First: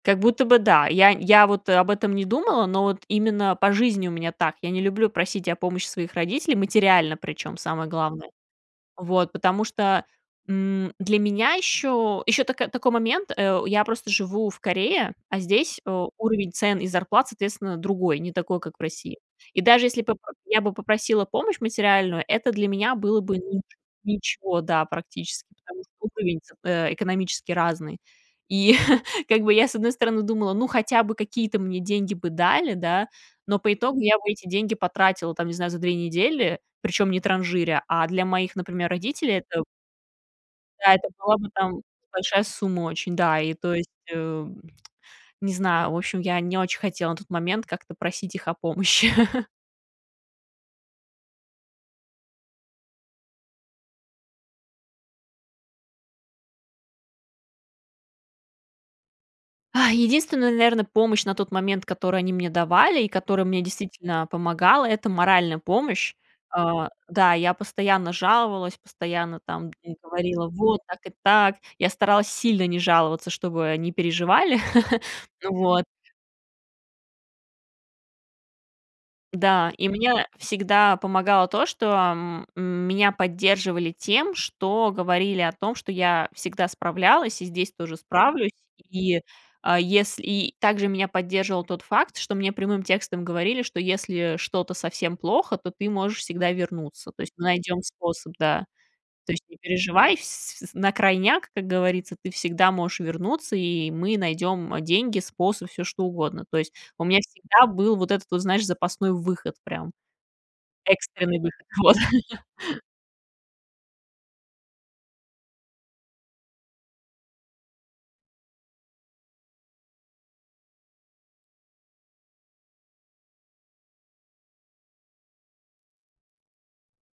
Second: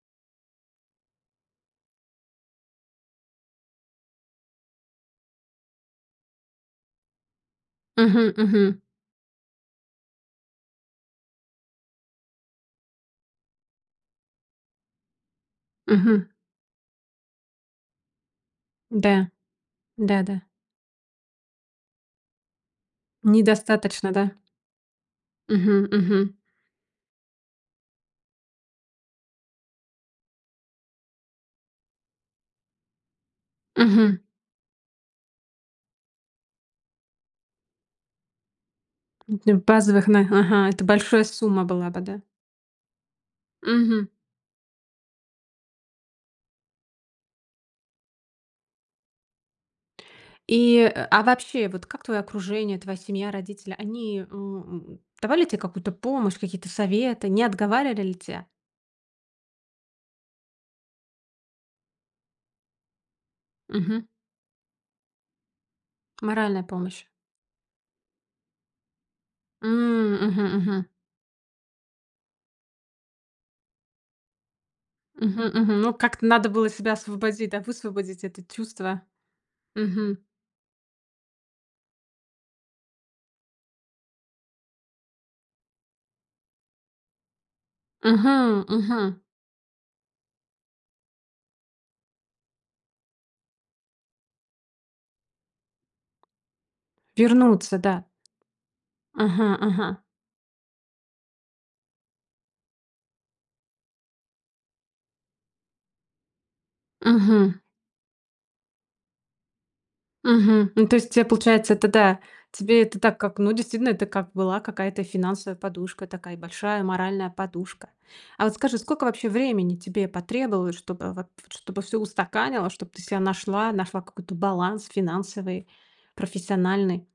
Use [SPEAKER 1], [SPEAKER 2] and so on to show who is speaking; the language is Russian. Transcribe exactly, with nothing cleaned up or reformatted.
[SPEAKER 1] Как будто бы да, я я вот об этом не думала, но вот именно по жизни у меня так. Я не люблю просить о помощи своих родителей, материально, причём, самое главное.
[SPEAKER 2] Мгм, мгм.
[SPEAKER 1] Вот, потому что, м, для меня ещё ещё тако такой момент, э, я просто живу в Корее, а здесь, э,
[SPEAKER 2] Мгм.
[SPEAKER 1] уровень цен и зарплат, соответственно, другой, не такой, как в России.
[SPEAKER 2] Да,
[SPEAKER 1] И даже если бы поп
[SPEAKER 2] да-да.
[SPEAKER 1] я бы попросила помощь материальную, это для меня было бы, ну, нич
[SPEAKER 2] Недостаточно, да?
[SPEAKER 1] ничего, да, практически, потому
[SPEAKER 2] Мгм,
[SPEAKER 1] что
[SPEAKER 2] мгм.
[SPEAKER 1] уровень, э, экономически разный. И как бы я, с одной стороны, думала: "Ну, хотя бы какие-то мне деньги бы дали, да." Но по итогу я
[SPEAKER 2] Мгм.
[SPEAKER 1] бы эти деньги потратила, там, не знаю, за две недели, причём не транжиря. А для моих, например, родителей
[SPEAKER 2] [unintelligible]
[SPEAKER 1] это
[SPEAKER 2] Базовых, нах ага, это
[SPEAKER 1] да, это
[SPEAKER 2] большой
[SPEAKER 1] была бы
[SPEAKER 2] сумма
[SPEAKER 1] там
[SPEAKER 2] была бы, да?
[SPEAKER 1] большая сумма очень. Да, и, то есть,
[SPEAKER 2] Мгм.
[SPEAKER 1] э, не знаю, в общем, я не очень хотела на тот момент как-то просить их о помощи.
[SPEAKER 2] И, а вообще, вот как твоё окружение, твоя семья, родители, они, э, у давали тебе какую-то помощь, какие-то советы, не отговаривали тебя?
[SPEAKER 1] А единственная, наверное, помощь на тот момент, которую они мне давали и которая мне
[SPEAKER 2] Мгм.
[SPEAKER 1] действительно помогала,- это моральная помощь э,
[SPEAKER 2] Моральная помощь.
[SPEAKER 1] да, я постоянно жаловалась, постоянно там им
[SPEAKER 2] М, мгм,
[SPEAKER 1] говорила: "Вот
[SPEAKER 2] мгм.
[SPEAKER 1] так и так." Я старалась сильно не жаловаться, чтобы не переживали.
[SPEAKER 2] Мгм, мгм.
[SPEAKER 1] Вот.
[SPEAKER 2] Ну, как-то надо было себя освободить, да высвободить это чувство.
[SPEAKER 1] Да, и
[SPEAKER 2] Мгм.
[SPEAKER 1] мне всегда помогало то, что м меня поддерживали тем, что говорили о том, что я всегда справлялась и здесь тоже справлюсь.
[SPEAKER 2] Мгм, мгм.
[SPEAKER 1] И, а, если и также меня поддерживал тот факт, что мне прямым текстом говорили, что если что-то совсем плохо, то ты можешь всегда вернуться. То есть мы
[SPEAKER 2] Вернуться,
[SPEAKER 1] найдём
[SPEAKER 2] да.
[SPEAKER 1] способ, да. "То есть
[SPEAKER 2] Ага,
[SPEAKER 1] не
[SPEAKER 2] ага.
[SPEAKER 1] переживай, вс на крайняк, как говорится, ты всегда можешь вернуться, и мы найдём, э, деньги, способ, всё что угодно." То есть у меня
[SPEAKER 2] Мгм.
[SPEAKER 1] всегда был вот этот вот, знаешь, запасной выход, прям
[SPEAKER 2] Мгм. Ну, то есть, э,
[SPEAKER 1] экстренный выход.
[SPEAKER 2] получается, это,
[SPEAKER 1] Вот.
[SPEAKER 2] да, тебе это так как, ну, действительно, это как была какая-то финансовая подушка, такая большая моральная подушка. А вот скажи, сколько вообще времени тебе потребовалось, чтобы вот, чтобы всё устаканилось, чтобы ты себя нашла, какой-то баланс финансовый, профессиональный?